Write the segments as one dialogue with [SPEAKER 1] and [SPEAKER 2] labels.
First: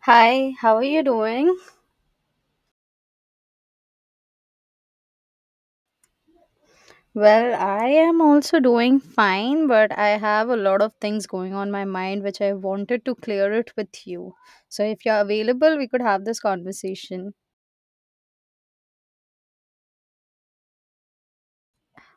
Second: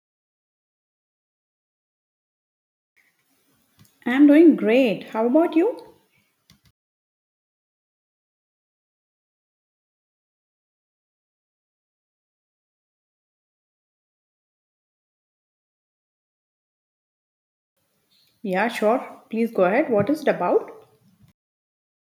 [SPEAKER 1] Hi, how are you doing?
[SPEAKER 2] I'm doing great. How about you?
[SPEAKER 1] Well, I am also doing fine, but I have a lot of things going on my mind which I wanted to clear it with you. So if you're available, we could have this conversation.
[SPEAKER 2] Yeah, sure. Please go ahead. What is it about?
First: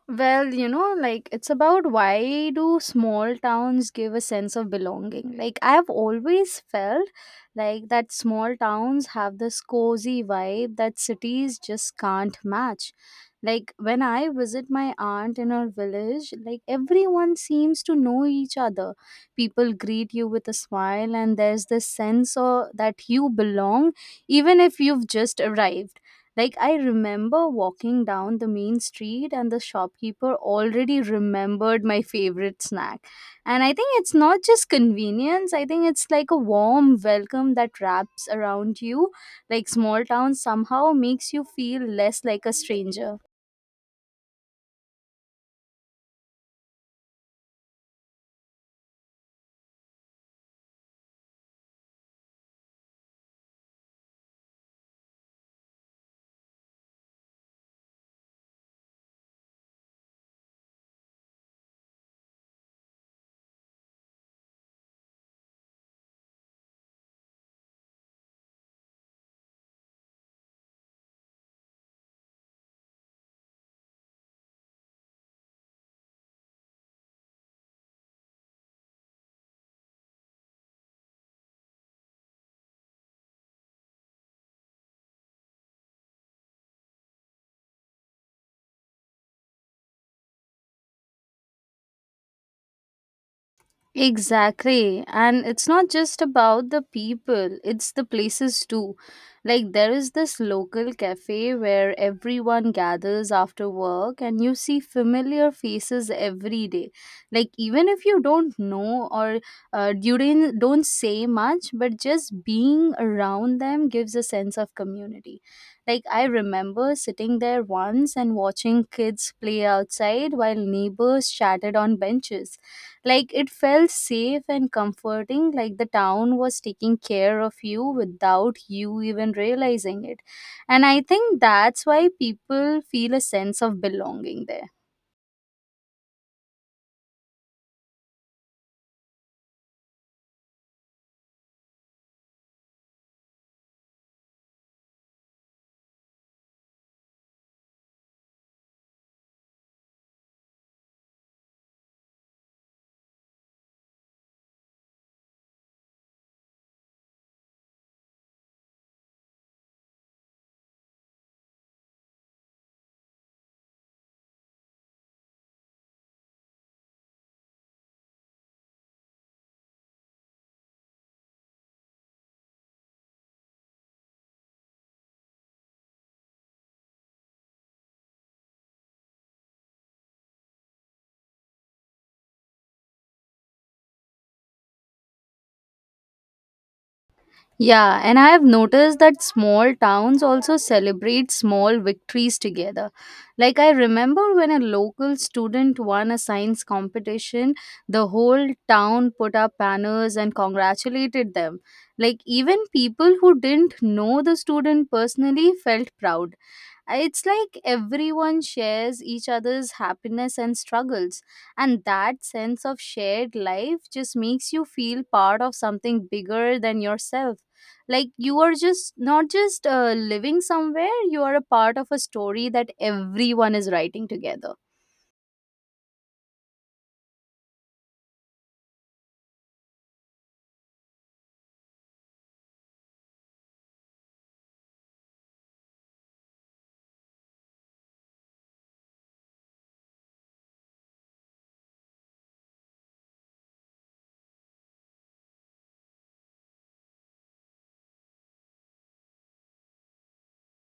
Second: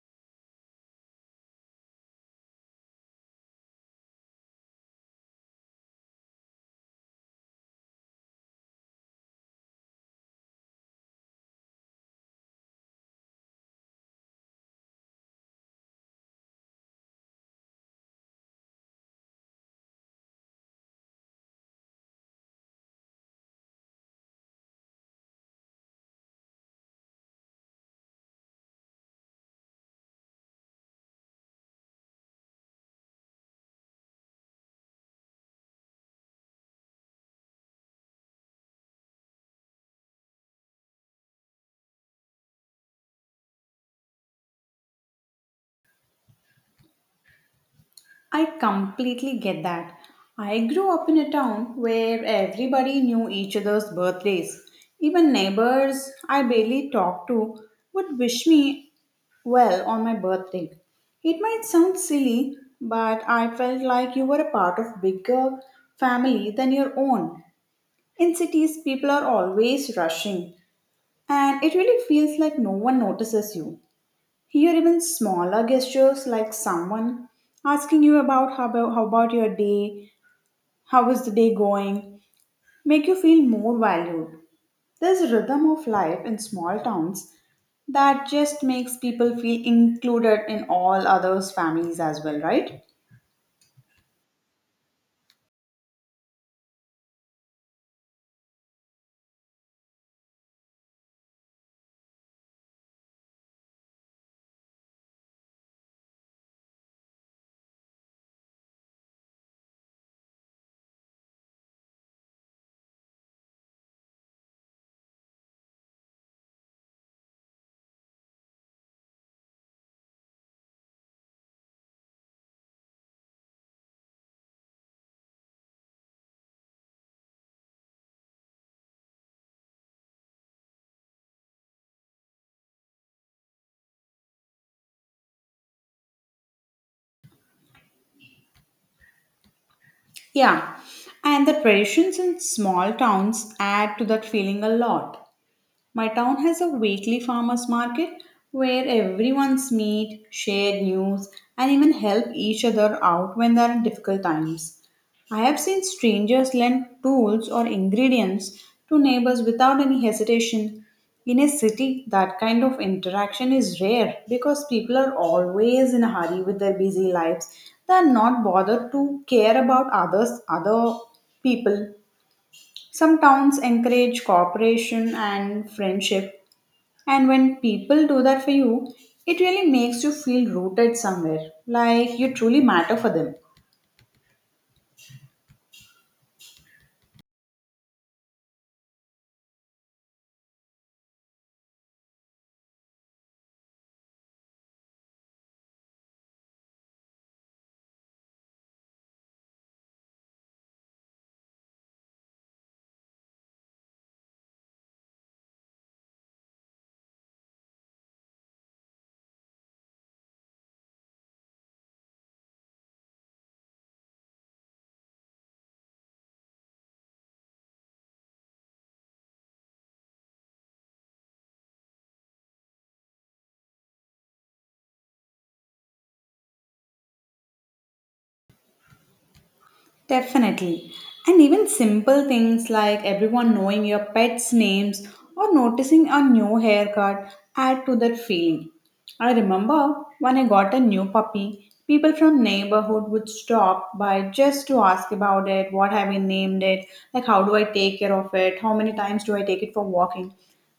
[SPEAKER 1] Well, like it's about why do small towns give a sense of belonging? Like I have always felt like that small towns have this cozy vibe that cities just can't match. Like when I visit my aunt in her village, like everyone seems to know each other. People greet you with a smile and there's this sense of that you belong even if you've just arrived. Like I remember walking down the main street and the shopkeeper already remembered my favorite snack. And I think it's not just convenience, I think it's like a warm welcome that wraps around you. Like small town somehow makes you feel less like a stranger.
[SPEAKER 2] I completely get that. I grew up in a town where everybody knew each other's birthdays. Even neighbors I barely talked to would wish me well on my birthday. It might sound silly, but I felt like you were a part of bigger family than your own. In cities people are always rushing and it really feels like no one notices you. Here, even smaller gestures like someone asking you about how about your day, how is the day going, make you feel more valued. There's a rhythm of life in small towns that just makes people feel included in all others' families as well, right?
[SPEAKER 1] Exactly. And it's not just about the people, it's the places too. Like, there is this local cafe where everyone gathers after work and you see familiar faces every day. Like, even if you don't know or you didn't, don't say much, but just being around them gives a sense of community. Like, I remember sitting there once and watching kids play outside while neighbors chatted on benches. Like it felt safe and comforting, like the town was taking care of you without you even realizing it. And I think that's why people feel a sense of belonging there.
[SPEAKER 2] Yeah, and the traditions in small towns add to that feeling a lot. My town has a weekly farmers market where everyone's meet, share news, and even help each other out when there are difficult times. I have seen strangers lend tools or ingredients to neighbors without any hesitation. In a city, that kind of interaction is rare because people are always in a hurry with their busy lives. They are not bothered to care about others, other people. Some towns encourage cooperation and friendship, and when people do that for you, it really makes you feel rooted somewhere, like you truly matter for them.
[SPEAKER 1] Yeah, and I have noticed that small towns also celebrate small victories together. Like, I remember when a local student won a science competition, the whole town put up banners and congratulated them. Like, even people who didn't know the student personally felt proud. It's like everyone shares each other's happiness and struggles, and that sense of shared life just makes you feel part of something bigger than yourself. Like you are just not just living somewhere, you are a part of a story that everyone is writing together.
[SPEAKER 2] Definitely. And even simple things like everyone knowing your pets' names or noticing a new haircut add to that feeling. I remember when I got a new puppy, people from neighborhood would stop by just to ask about it, what have you named it, like how do I take care of it, how many times do I take it for walking.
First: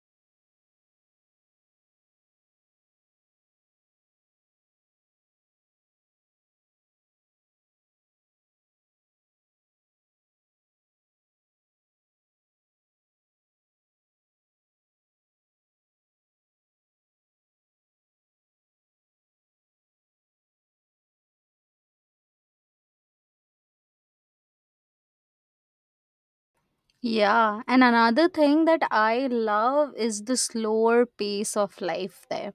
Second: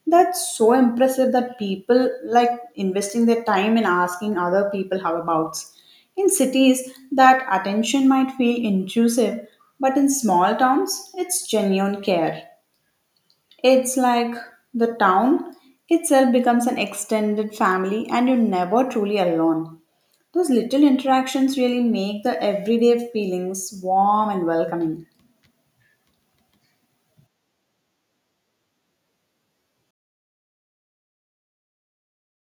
[SPEAKER 2] That's so impressive that people like investing their time in asking other people how abouts. In cities, that attention might feel intrusive, but in small towns, it's genuine care. It's like the town itself becomes an extended family and you're never truly alone. Those little interactions really make the everyday feelings warm and welcoming.
[SPEAKER 1] Yeah, and another thing that I love is the slower pace of life there.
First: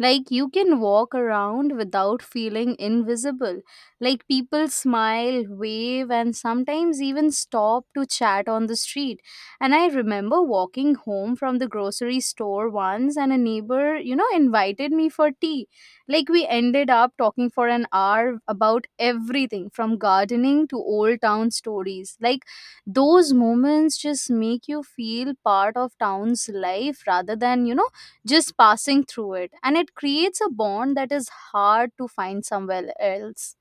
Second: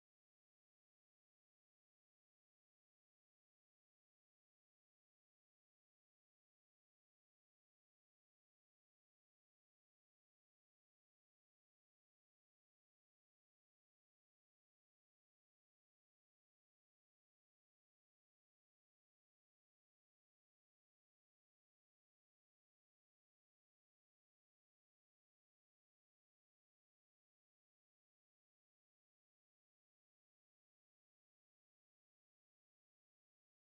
[SPEAKER 1] Like you can walk around without feeling invisible. Like people smile, wave, and sometimes even stop to chat on the street. And I remember walking home from the grocery store once, and a neighbor, invited me for tea. Like we ended up talking for an hour about everything from gardening to old town stories. Like those moments just make you feel part of town's life rather than just passing through it, and it creates a bond that is hard to find somewhere else.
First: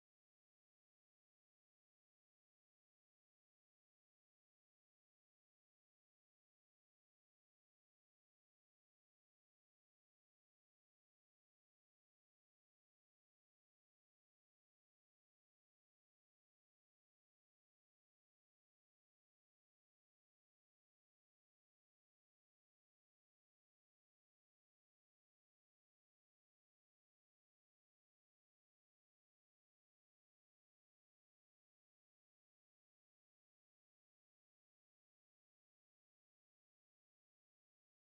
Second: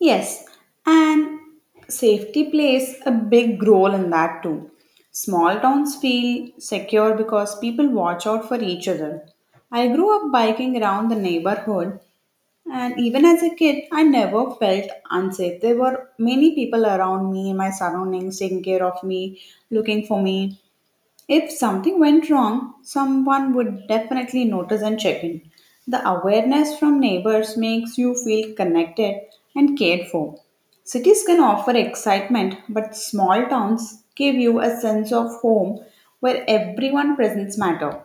[SPEAKER 2] Yes, and safety plays a big role in that too. Small towns feel secure because people watch out for each other. I grew up biking around the neighborhood, and even as a kid, I never felt unsafe. There were many people around me in my surroundings taking care of me, looking for me. If something went wrong, someone would definitely notice and check in. The awareness from neighbors makes you feel connected and cared for. Cities can offer excitement, but small towns give you a sense of home where everyone presence matter.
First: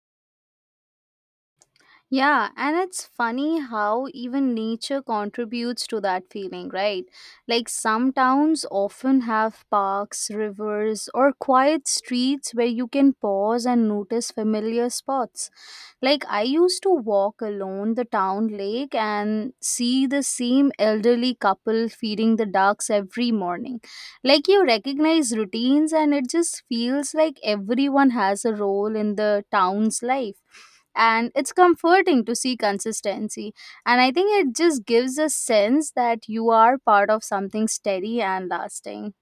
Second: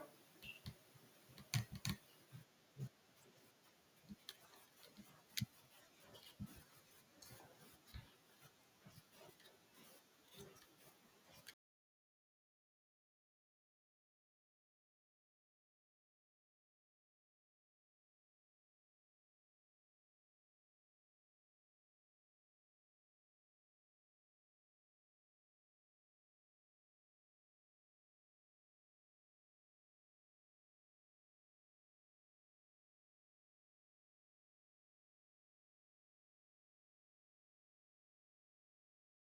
[SPEAKER 1] Yeah, and it's funny how even nature contributes to that feeling, right? Like some towns often have parks, rivers, or quiet streets where you can pause and notice familiar spots. Like I used to walk alone the town lake and see the same elderly couple feeding the ducks every morning, like you recognize routines and it just feels like everyone has a role in the town's life, and it's comforting to see consistency. And I think it just gives a sense that you are part of something steady and lasting.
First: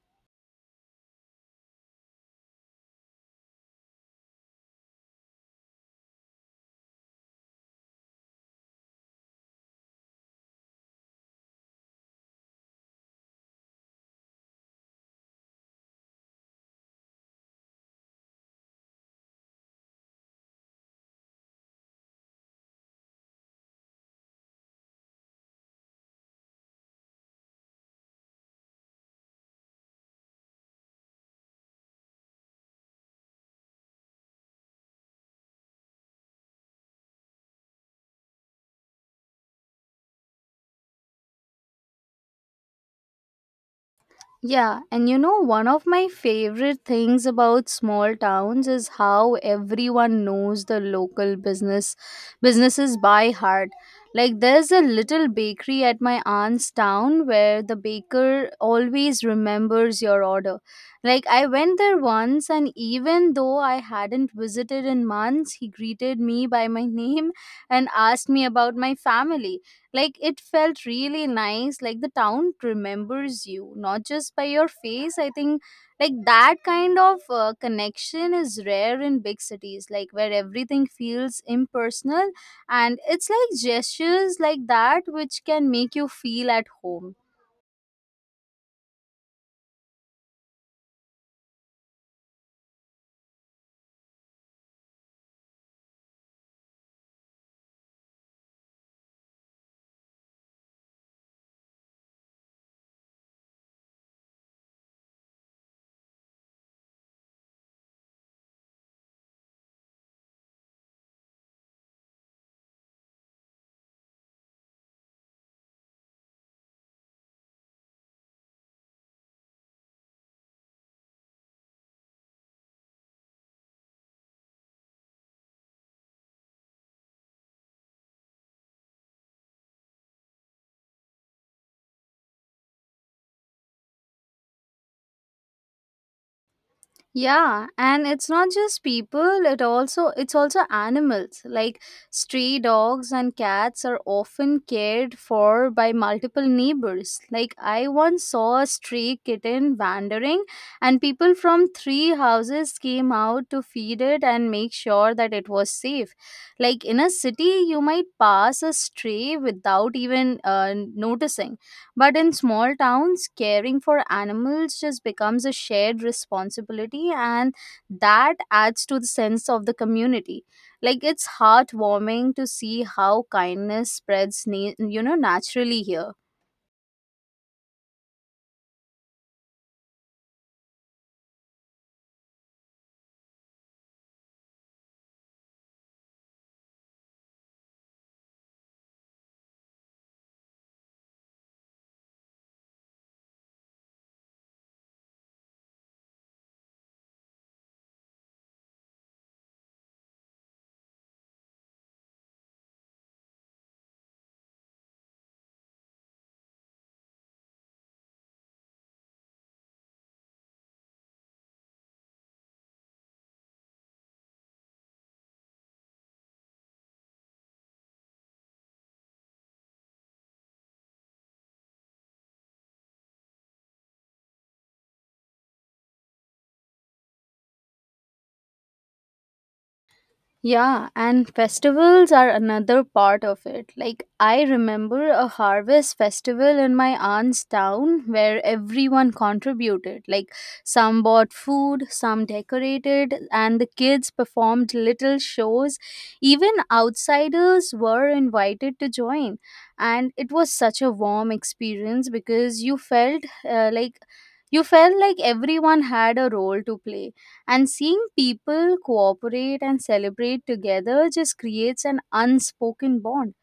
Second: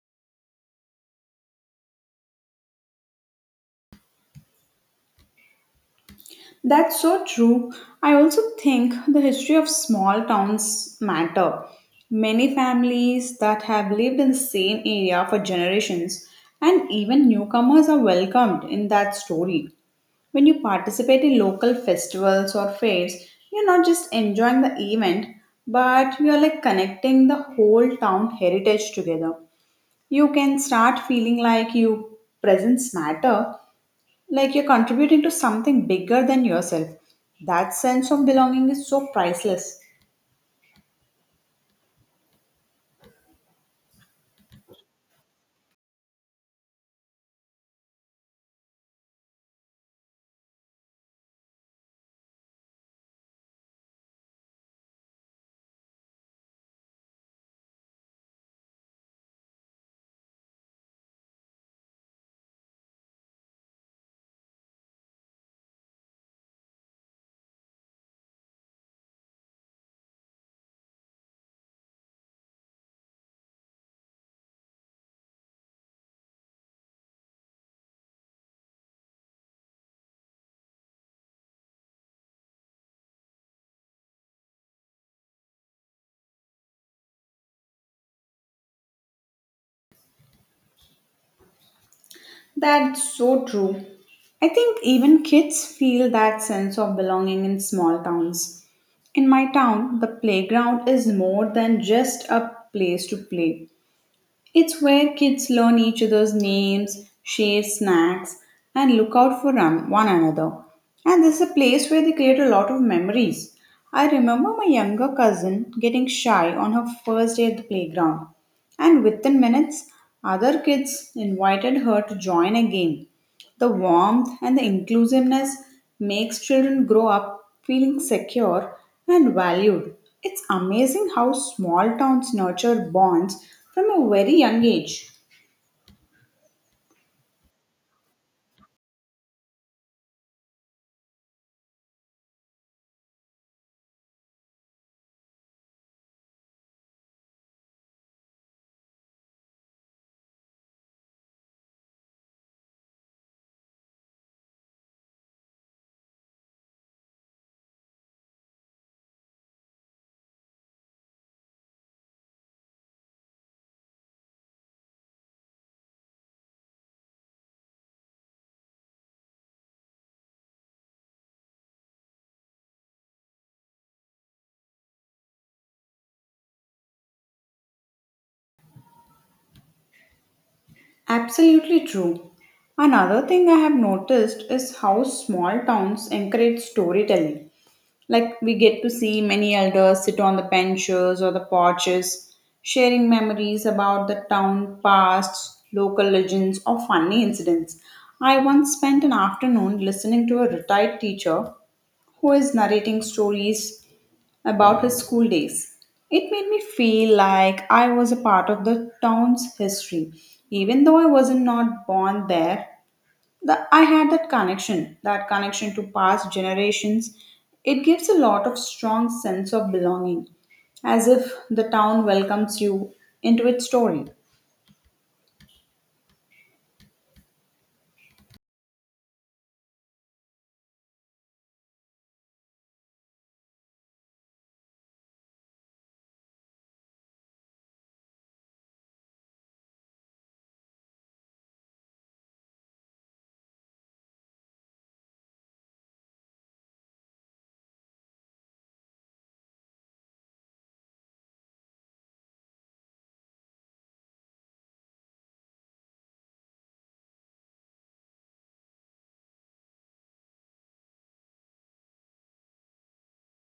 [SPEAKER 2] That's so true. I also think the history of small towns matter. Many families that have lived in the same area for generations and even newcomers are welcomed in that story. When you participate in local festivals or fairs, you're not just enjoying the event, but you're like connecting the whole town heritage together. You can start feeling like you presence matter, like you're contributing to something bigger than yourself. That sense of belonging is so priceless.
[SPEAKER 1] Yeah, and one of my favorite things about small towns is how everyone knows the local businesses by heart. Like there's a little bakery at my aunt's town where the baker always remembers your order. Like I went there once and even though I hadn't visited in months, he greeted me by my name and asked me about my family. Like it felt really nice. Like the town remembers you, not just by your face. I think like that kind of connection is rare in big cities, like where everything feels impersonal. And it's like gestures like that which can make you feel at home.
[SPEAKER 2] That's so true. I think even kids feel that sense of belonging in small towns. In my town, the playground is more than just a place to play. It's where kids learn each other's names, share snacks, and look out for one another. And this is a place where they create a lot of memories. I remember my younger cousin getting shy on her first day at the playground, and within minutes, other kids invited her to join a game. The warmth and the inclusiveness makes children grow up feeling secure and valued. It's amazing how small towns nurture bonds from a very young age.
[SPEAKER 1] Yeah, and it's not just people, it's also animals, like stray dogs and cats are often cared for by multiple neighbors. Like I once saw a stray kitten wandering and people from three houses came out to feed it and make sure that it was safe. Like in a city you might pass a stray without even noticing, but in small towns, caring for animals just becomes a shared responsibility, and that adds to the sense of the community. Like it's heartwarming to see how kindness spreads, naturally here.
[SPEAKER 2] Absolutely true. Another thing I have noticed is how small towns encourage storytelling. Like we get to see many elders sit on the benches or the porches, sharing memories about the town past, local legends, or funny incidents. I once spent an afternoon listening to a retired teacher who is narrating stories about his school days. It made me feel like I was a part of the town's history, even though I wasn't not born there, that I had that connection to past generations. It gives a lot of strong sense of belonging, as if the town welcomes you into its story.
[SPEAKER 1] Yeah, and festivals are another part of it. Like, I remember a harvest festival in my aunt's town where everyone contributed. Like, some bought food, some decorated, and the kids performed little shows. Even outsiders were invited to join. And it was such a warm experience because you felt like everyone had a role to play, and seeing people cooperate and celebrate together just creates an unspoken bond.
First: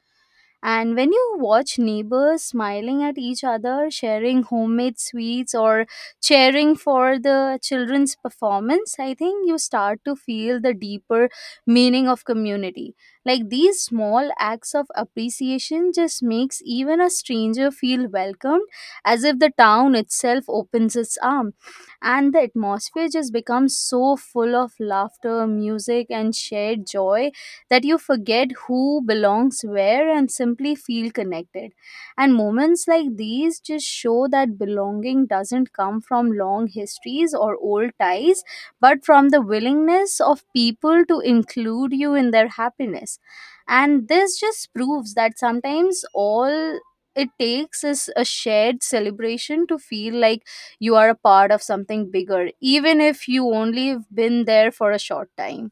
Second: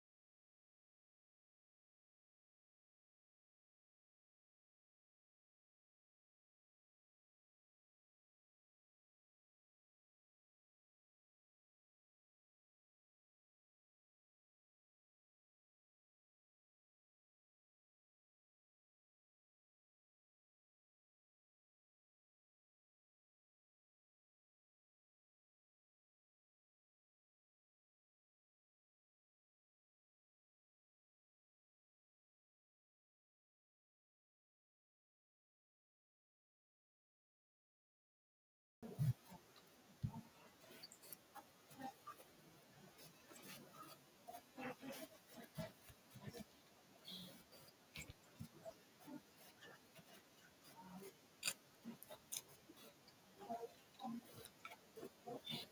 [SPEAKER 1] And when you watch neighbors smiling at each other, sharing homemade sweets, or cheering for the children's performance, I think you start to feel the deeper meaning of community. Like these small acts of appreciation just makes even a stranger feel welcomed, as if the town itself opens its arm. And the atmosphere just becomes so full of laughter, music, and shared joy that you forget who belongs where and simply feel connected. And moments like these just show that belonging doesn't come from long histories or old ties, but from the willingness of people to include you in their happiness. And this just proves that sometimes all it takes is a shared celebration to feel like you are a part of something bigger, even if you only have been there for a short time.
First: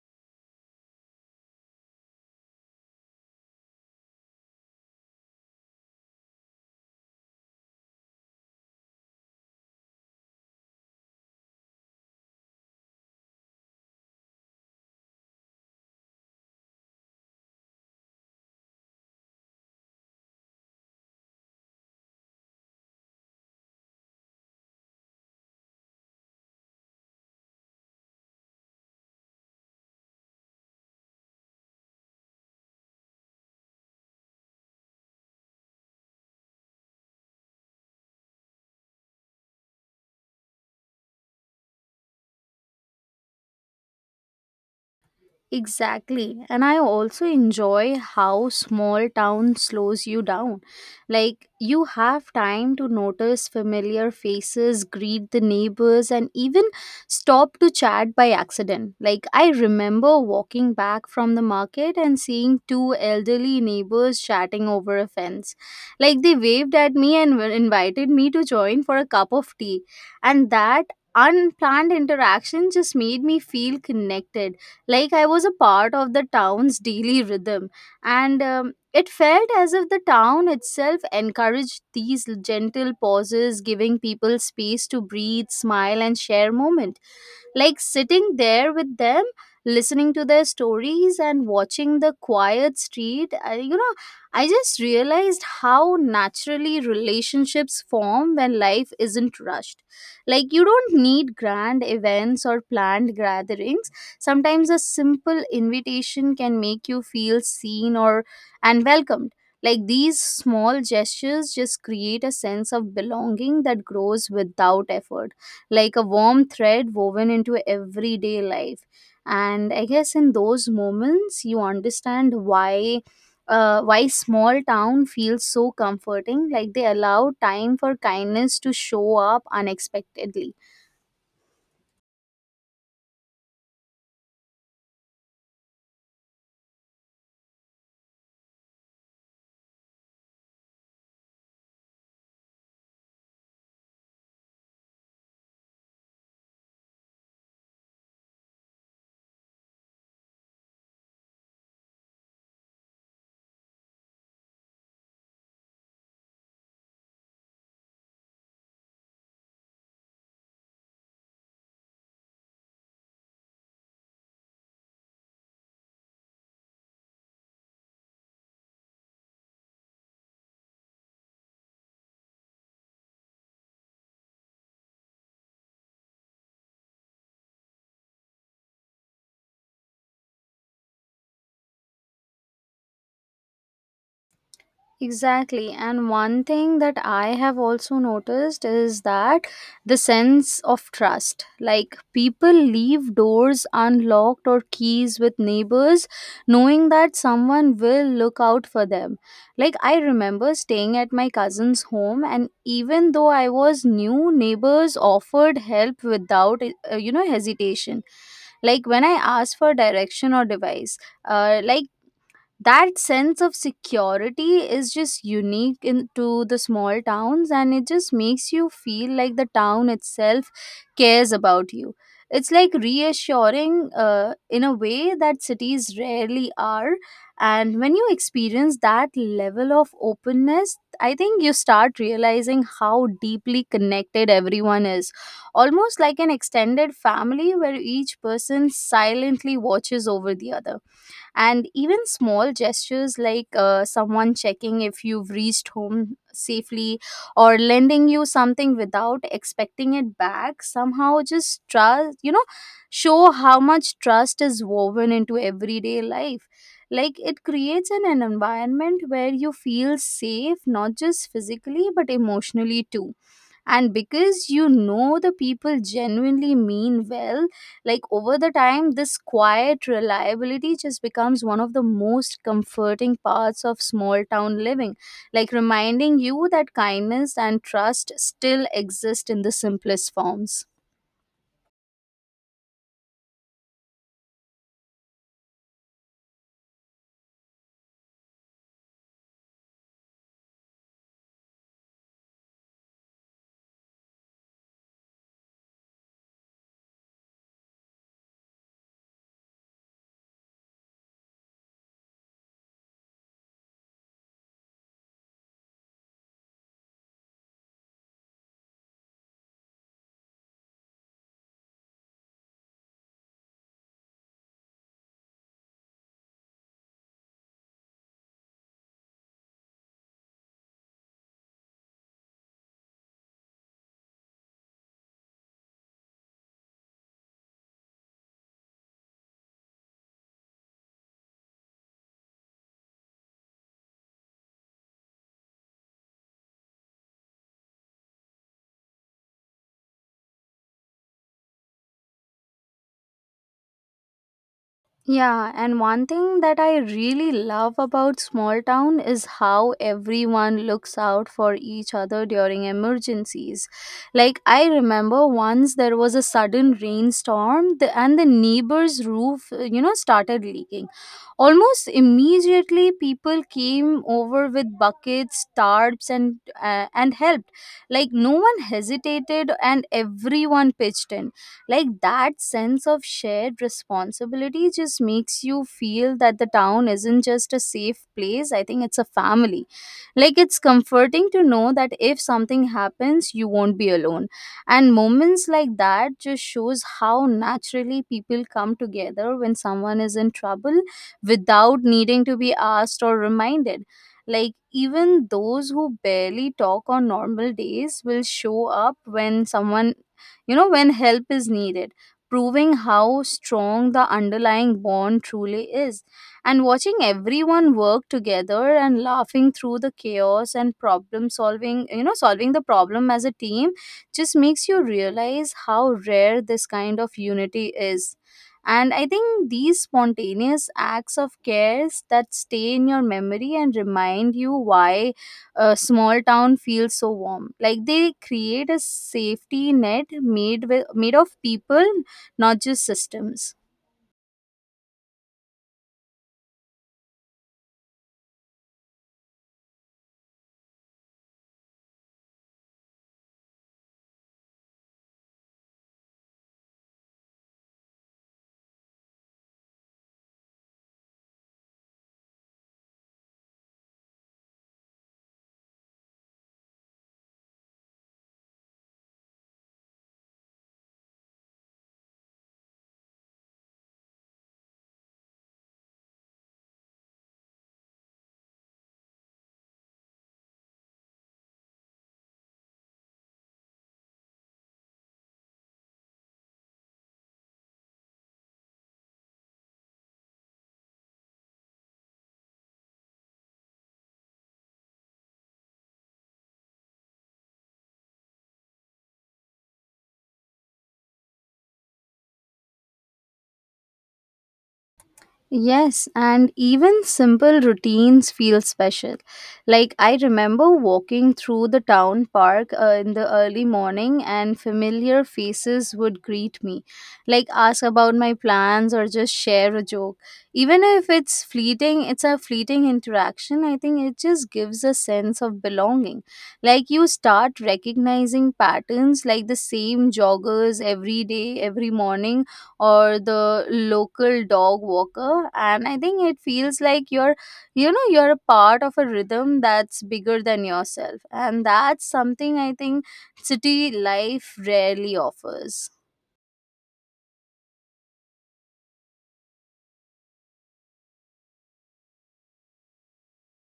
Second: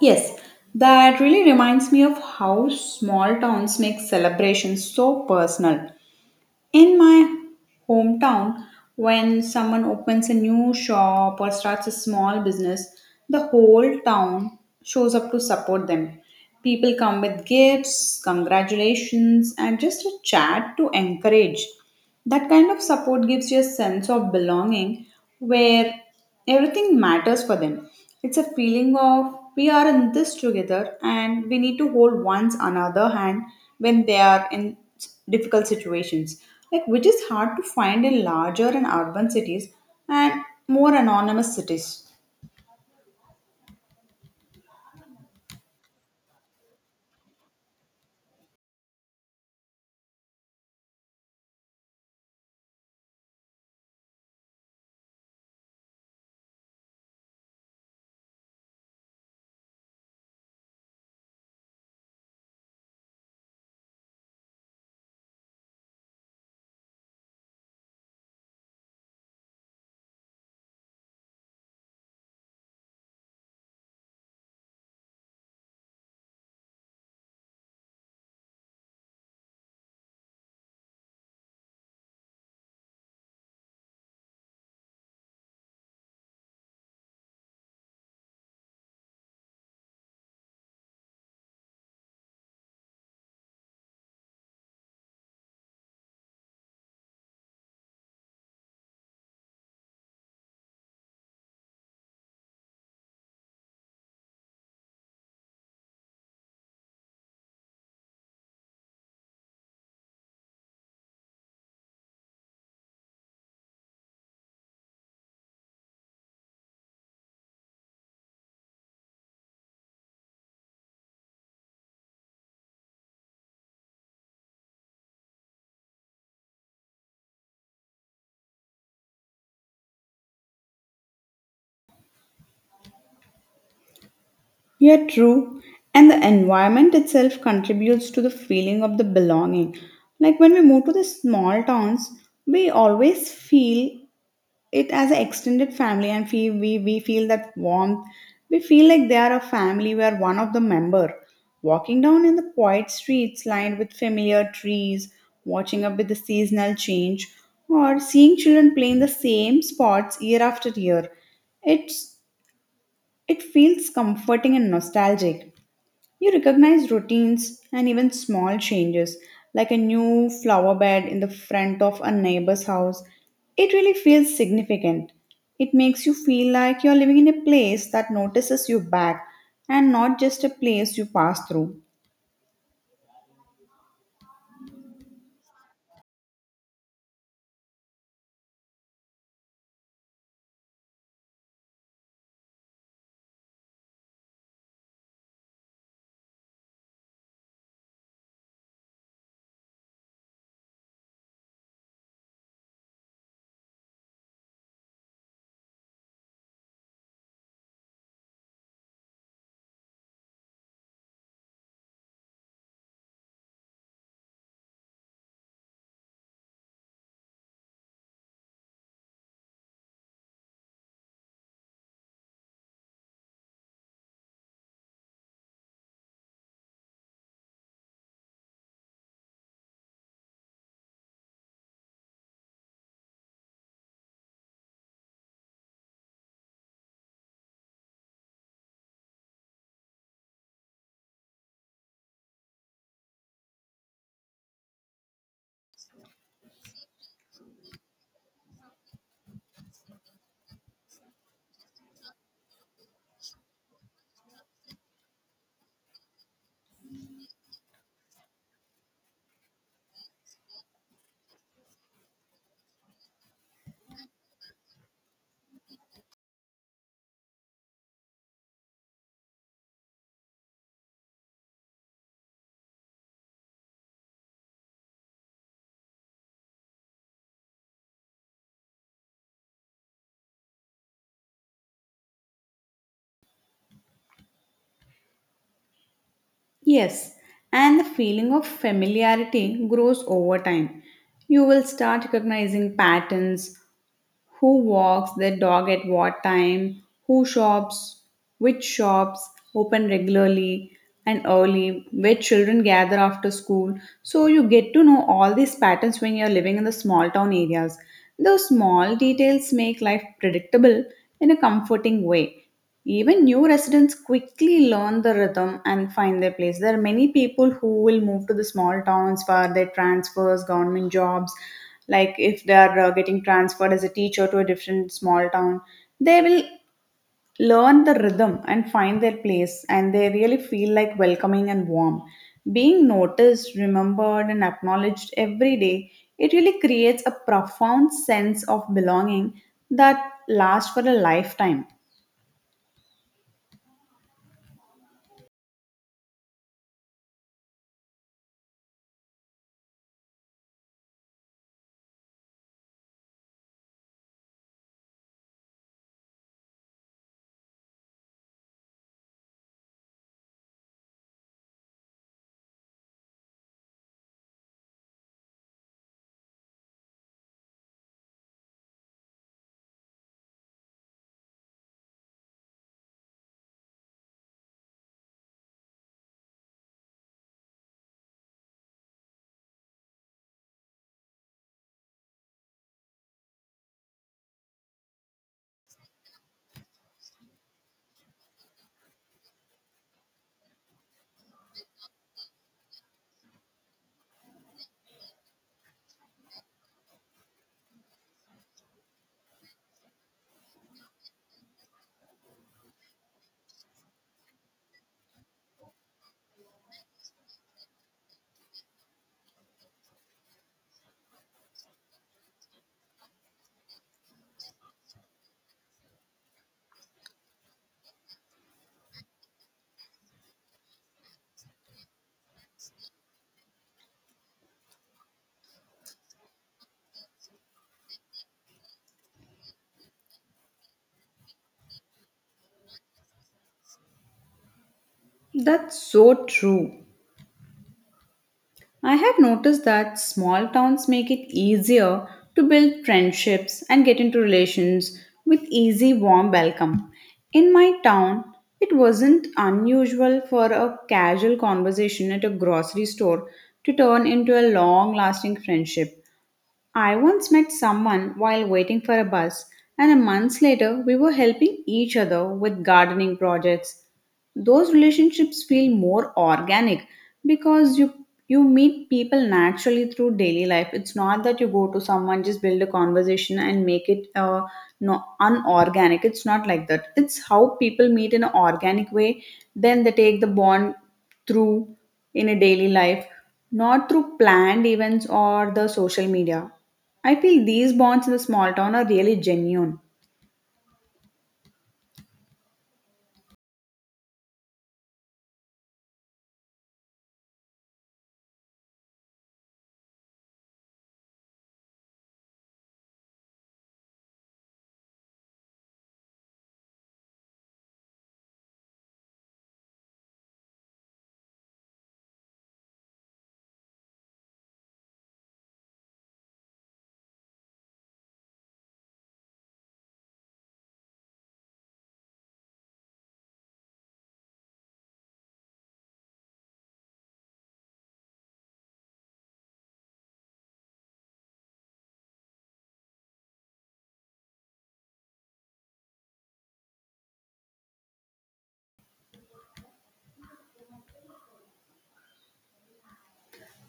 [SPEAKER 2] Yes, that really reminds me of how small towns make celebrations so personal. In my hometown, when someone opens a new shop or starts a small business, the whole town shows up to support them. People come with gifts, congratulations, and just a chat to encourage. That kind of support gives you a sense of belonging where everything matters for them. It's a feeling of we are in this together and we need to hold one's another hand when they are in difficult situations, like which is hard to find in larger and urban cities and more anonymous cities.
[SPEAKER 1] Exactly. And I also enjoy how small town slows you down. Like, you have time to notice familiar faces, greet the neighbors, and even stop to chat by accident. Like, I remember walking back from the market and seeing two elderly neighbors chatting over a fence. Like, they waved at me and invited me to join for a cup of tea. And that unplanned interaction just made me feel connected, like I was a part of the town's daily rhythm, and it felt as if the town itself encouraged these gentle pauses, giving people space to breathe, smile, and share moment. Like sitting there with them, listening to their stories and watching the quiet street, I, you know I just realized how naturally relationships form when life isn't rushed. Like you don't need grand events or planned gatherings. Sometimes a simple invitation can make you feel seen or and welcomed. Like these small gestures just create a sense of belonging that grows without effort, like a warm thread woven into everyday life. And I guess in those moments, you understand why small town feels so comforting, like they allow time for kindness to show up unexpectedly.
[SPEAKER 2] Yeah, true. And the environment itself contributes to the feeling of the belonging, like when we move to the small towns we always feel it as an extended family and we feel that warmth. We feel like they are a family where one of the member. Walking down in the quiet streets lined with familiar trees, watching up with the seasonal change, or seeing children playing the same spots year after year. It's it feels comforting and nostalgic. You recognize routines and even small changes, like a new flower bed in the front of a neighbor's house. It really feels significant. It makes you feel like you're living in a place that notices you back and not just a place you pass through.
[SPEAKER 1] Exactly. And one thing that I have also noticed is that the sense of trust. Like people leave doors unlocked or keys with neighbors, knowing that someone will look out for them. Like I remember staying at my cousin's home, and even though I was new, neighbors offered help without hesitation. Like when I asked for direction or device, like that sense of security is just unique to the small towns, and it just makes you feel like the town itself cares about you. It's like reassuring in a way that cities rarely are. And when you experience that level of openness, I think you start realizing how deeply connected everyone is, almost like an extended family where each person silently watches over the other. And even small gestures like someone checking if you've reached home safely or lending you something without expecting it back somehow just trust, show how much trust is woven into everyday life. Like it creates an environment where you feel safe, not just physically but emotionally too. And because you know the people genuinely mean well, like over the time this quiet reliability just becomes one of the most comforting parts of small town living, like reminding you that kindness and trust still exist in the simplest forms.
[SPEAKER 2] Yes, and the feeling of familiarity grows over time. You will start recognizing patterns, who walks their dog at what time, who shops, which shops open regularly and early, where children gather after school. So you get to know all these patterns when you're living in the small town areas. Those small details make life predictable in a comforting way. Even new residents quickly learn the rhythm and find their place. There are many people who will move to the small towns for their transfers, government jobs. Like if they are getting transferred as a teacher to a different small town, they will learn the rhythm and find their place, and they really feel like welcoming and warm. Being noticed, remembered, and acknowledged every day, it really creates a profound sense of belonging that lasts for a lifetime.
[SPEAKER 1] Yeah, and one thing that I really love about small town is how everyone looks out for each other during emergencies. Like I remember once there was a sudden rainstorm and the neighbor's roof, started leaking. Almost immediately people came over with buckets, tarps and helped. Like no one hesitated and everyone pitched in, like that sense of shared responsibility just makes you feel that the town isn't just a safe place, I think it's a family. Like it's comforting to know that if something happens you won't be alone, and moments like that just shows how naturally people come together when someone is in trouble, without needing to be asked or reminded. Like even those who barely talk on normal days will show up when someone, when help is needed, proving how strong the underlying bond truly is. And watching everyone work together and laughing through the chaos and problem solving, solving the problem as a team, just makes you realize how rare this kind of unity is. And I think these spontaneous acts of cares that stay in your memory and remind you why a small town feels so warm, like they create a safety net made with made of people, not just systems.
[SPEAKER 2] That's so true. I have noticed that small towns make it easier to build friendships and get into relations with easy, warm welcome. In my town, it wasn't unusual for a casual conversation at a grocery store to turn into a long lasting friendship. I once met someone while waiting for a bus, and a month later, we were helping each other with gardening projects. Those relationships feel more organic because you meet people naturally through daily life. It's not that you go to someone just build a conversation and make it no, unorganic. It's not like that, it's how people meet in an organic way, then they take the bond through in a daily life, not through planned events or the social media. I feel these bonds in the small town are really genuine.
[SPEAKER 1] Yes, and even simple routines feel special. Like, I remember walking through the town park in the early morning, and familiar faces would greet me, like, ask about my plans or just share a joke. Even if it's fleeting, it's a fleeting interaction. I think it just gives a sense of belonging. Like, you start recognizing patterns, like the same joggers every day, every morning, or the local dog walker, and I think it feels like you're you know you're a part of a rhythm that's bigger than yourself, and that's something I think city life rarely offers.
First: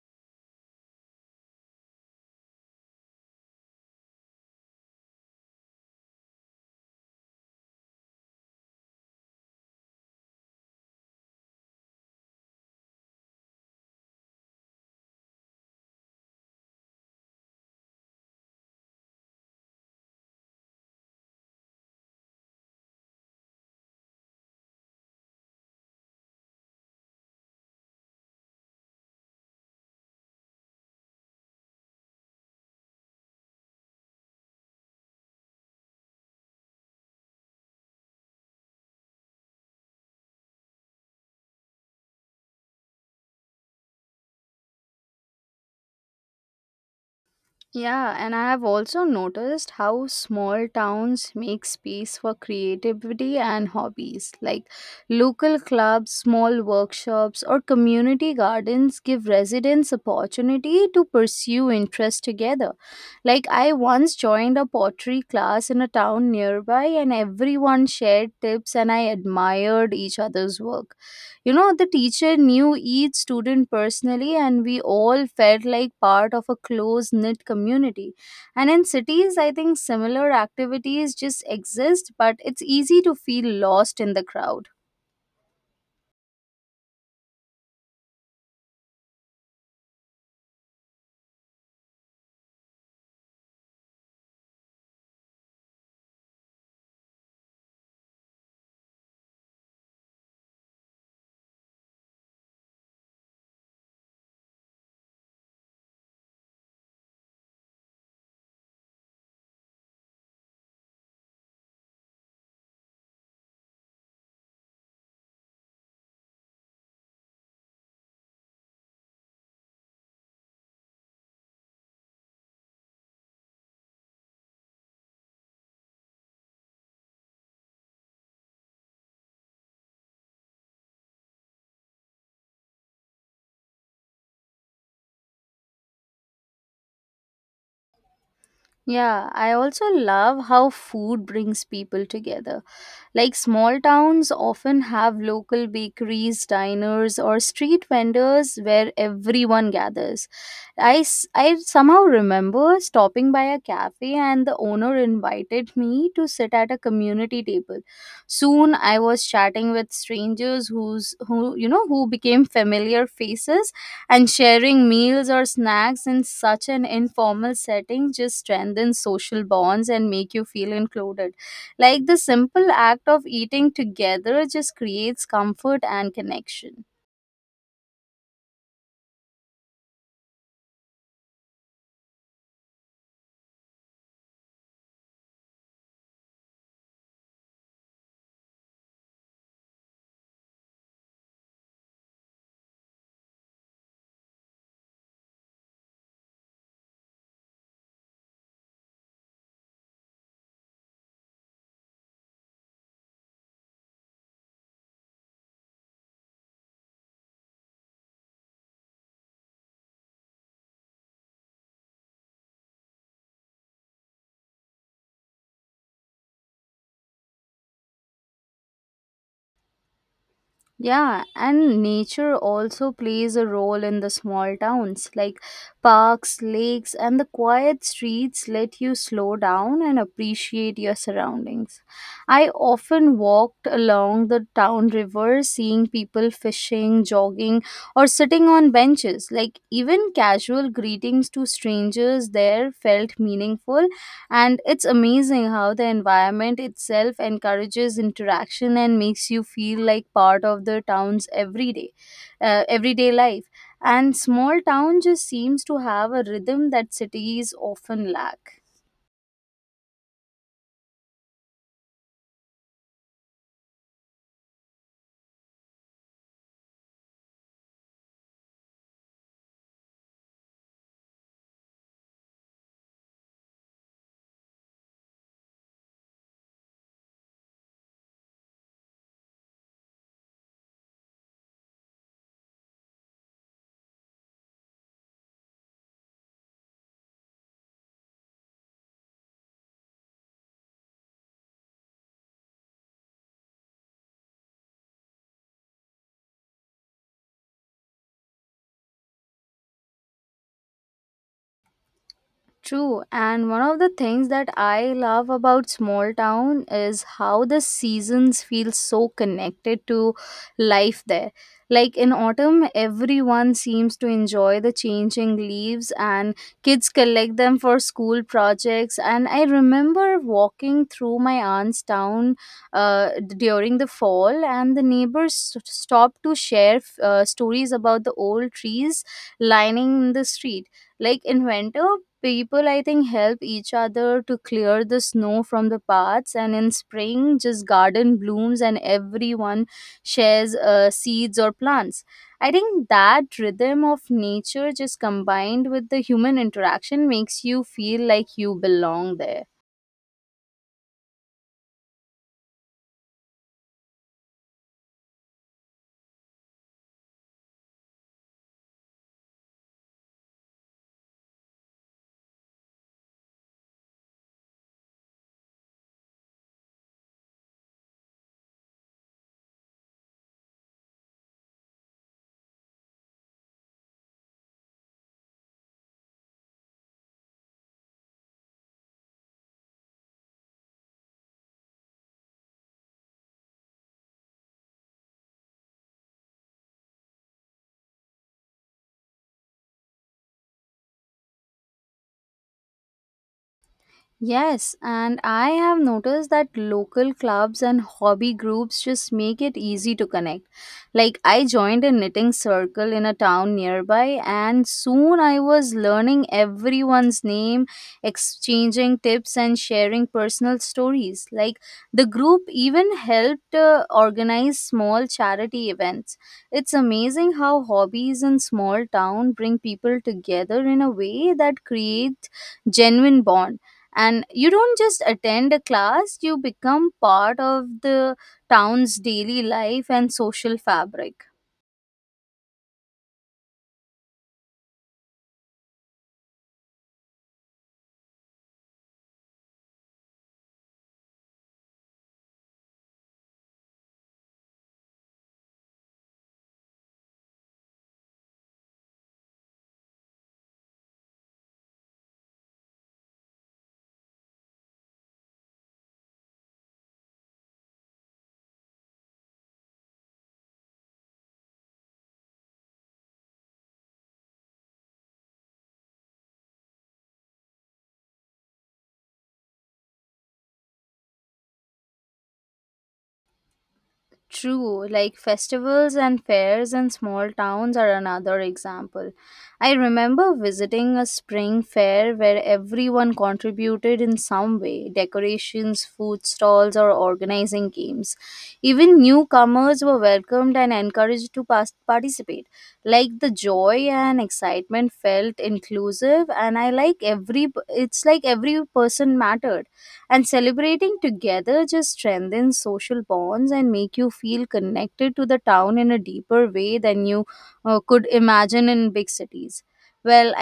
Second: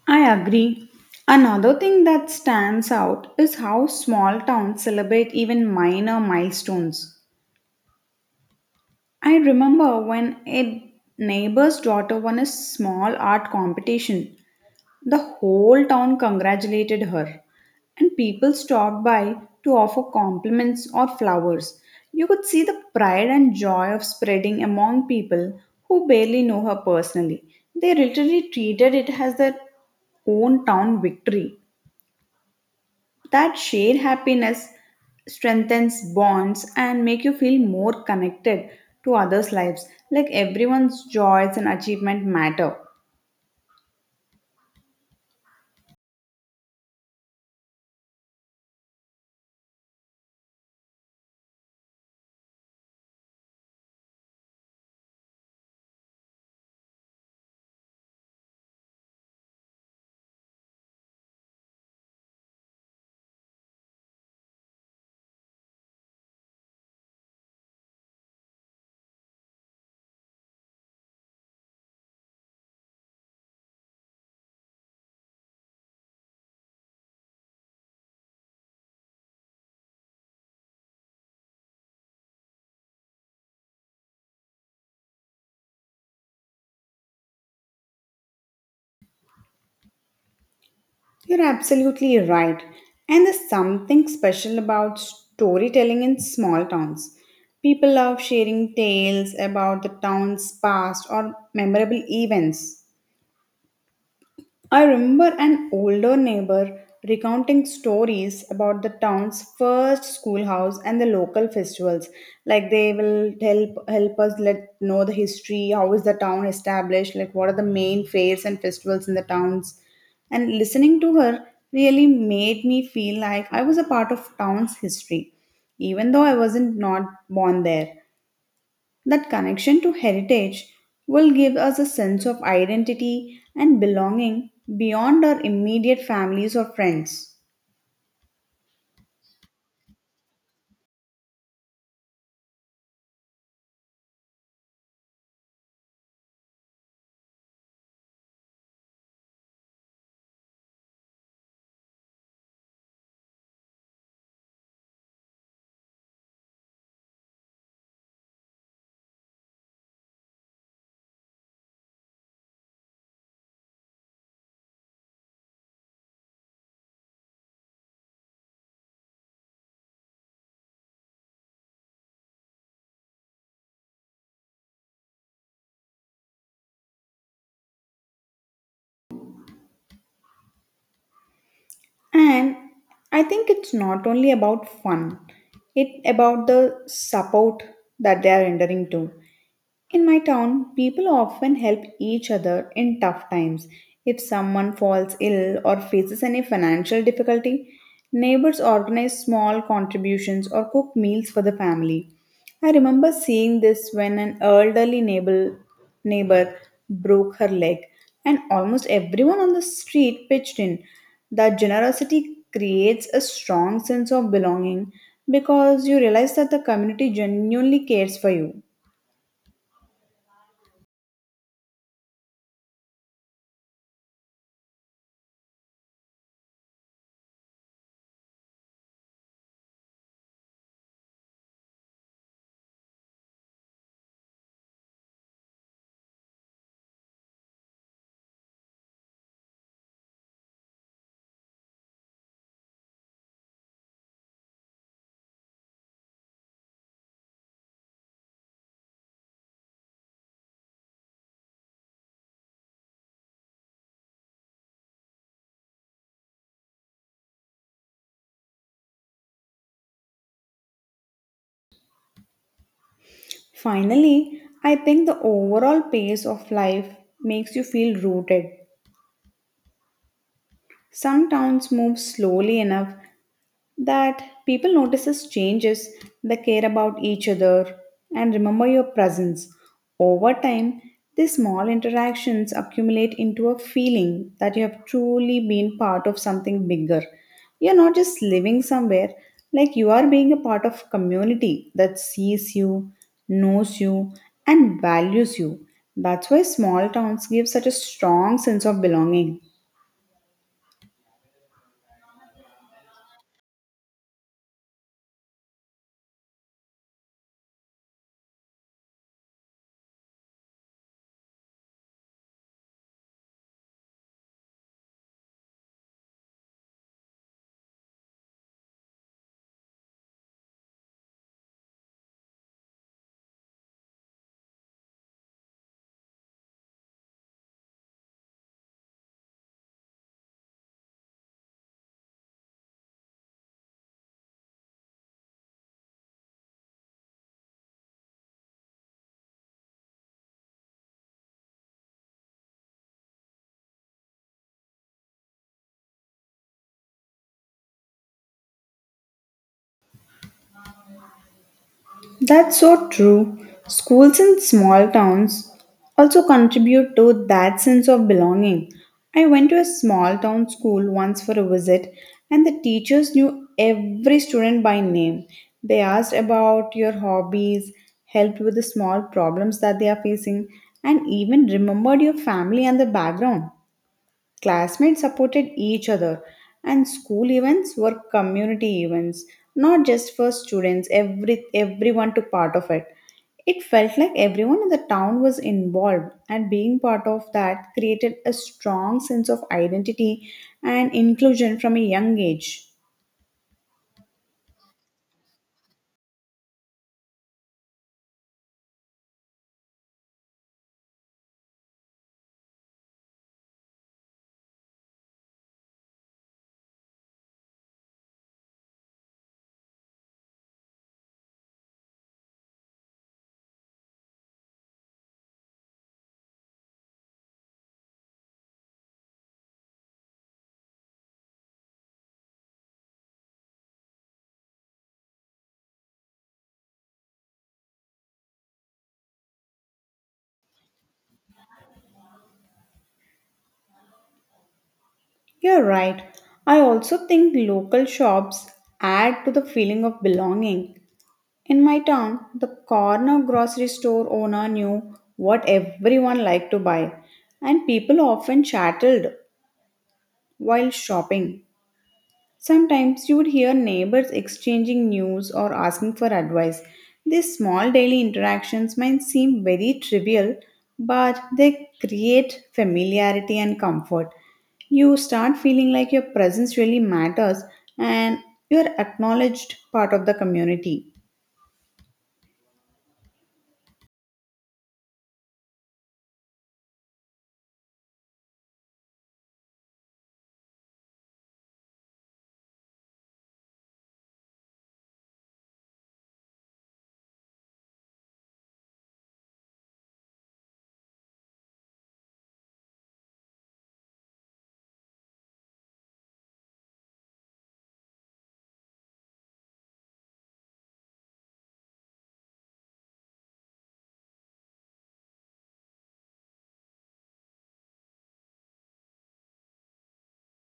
[SPEAKER 2] I agree. Another thing that stands out is how small towns celebrate even minor milestones. I remember when a neighbor's daughter won a small art competition, the whole town congratulated her, and people stopped by to offer compliments or flowers. You could see the pride and joy of spreading among people who barely know her personally. They literally treated it as their own town victory. That shared happiness strengthens bonds and make you feel more connected to others' lives. Like everyone's joys and achievement matter.
[SPEAKER 1] Yeah, and I have also noticed how small towns make space for creativity and hobbies. Like local clubs, small workshops, or community gardens give residents opportunity to pursue interests together. Like I once joined a pottery class in a town nearby, and everyone shared tips and I admired each other's work. You know, the teacher knew each student personally, and we all felt like part of a close knit community. And in cities, I think similar activities just exist, but it's easy to feel lost in the crowd.
[SPEAKER 2] You're absolutely right. And there's something special about storytelling in small towns. People love sharing tales about the town's past or memorable events. I remember an older neighbor recounting stories about the town's first schoolhouse and the local festivals. Like they will help us let know the history, how is the town established, like what are the main fairs and festivals in the towns. And listening to her really made me feel like I was a part of town's history, even though I wasn't not born there. That connection to heritage will give us a sense of identity and belonging beyond our immediate families or friends.
[SPEAKER 1] Yeah, I also love how food brings people together. Like small towns often have local bakeries, diners, or street vendors where everyone gathers. I somehow remember stopping by a cafe, and the owner invited me to sit at a community table. Soon I was chatting with strangers who's who you know who became familiar faces, and sharing meals or snacks in such an informal setting just strengthens social bonds and make you feel included. Like the simple act of eating together just creates comfort and connection.
[SPEAKER 2] And I think it's not only about fun, it's about the support that they are entering to. In my town, people often help each other in tough times. If someone falls ill or faces any financial difficulty, neighbors organize small contributions or cook meals for the family. I remember seeing this when an elderly neighbor broke her leg, and almost everyone on the street pitched in. That generosity creates a strong sense of belonging because you realize that the community genuinely cares for you.
[SPEAKER 1] Yeah, and nature also plays a role in the small towns. Like parks, lakes, and the quiet streets let you slow down and appreciate your surroundings. I often walked along the town river, seeing people fishing, jogging, or sitting on benches. Like even casual greetings to strangers there felt meaningful, and it's amazing how the environment itself encourages interaction and makes you feel like part of the town's everyday life, and small town just seems to have a rhythm that cities often lack.
[SPEAKER 2] Finally, I think the overall pace of life makes you feel rooted. Some towns move slowly enough that people notices changes, they care about each other and remember your presence. Over time these small interactions accumulate into a feeling that you have truly been part of something bigger. You're not just living somewhere, like you are being a part of a community that sees you, knows you, and values you. That's why small towns give such a strong sense of belonging.
[SPEAKER 1] True, and one of the things that I love about small town is how the seasons feel so connected to life there. Like in autumn, everyone seems to enjoy the changing leaves, and kids collect them for school projects. And I remember walking through my aunt's town during the fall, and the stopped to share stories about the old trees lining the street. Like in winter, people, I think, help each other to clear the snow from the paths, and in spring, just garden blooms and everyone shares seeds or plants. I think that rhythm of nature, just combined with the human interaction, makes you feel like you belong there.
[SPEAKER 2] That's so true. Schools in small towns also contribute to that sense of belonging. I went to a small town school once for a visit, and the teachers knew every student by name. They asked about your hobbies, helped with the small problems that they are facing, and even remembered your family and the background. Classmates supported each other, and school events were community events, not just for students, everyone took part of it. It felt like everyone in the town was involved, and being part of that created a strong sense of identity and inclusion from a young age.
[SPEAKER 1] Yes, and I have noticed that local clubs and hobby groups just make it easy to connect. Like, I joined a knitting circle in a town nearby, and soon I was learning everyone's name, exchanging tips, and sharing personal stories. Like, the group even helped organize small charity events. It's amazing how hobbies in small town bring people together in a way that creates genuine bonds, and you don't just attend a class, you become part of the town's daily life and social fabric.
[SPEAKER 2] You're right. I also think local shops add to the feeling of belonging. In my town, the corner grocery store owner knew what everyone liked to buy, and people often chatted while shopping. Sometimes you would hear neighbors exchanging news or asking for advice. These small daily interactions might seem very trivial, but they create familiarity and comfort. You start feeling like your presence really matters and you're acknowledged part of the community.
[SPEAKER 1] True, like festivals and fairs in small towns are another example. I remember visiting a spring fair where everyone contributed in some way, decorations, food stalls, or organizing games. Even newcomers were welcomed and encouraged to participate. Like the joy and excitement felt inclusive, and it's like every person mattered. And celebrating together just strengthens social bonds and make you feel connected to the town in a deeper way than you could imagine in big cities. Well,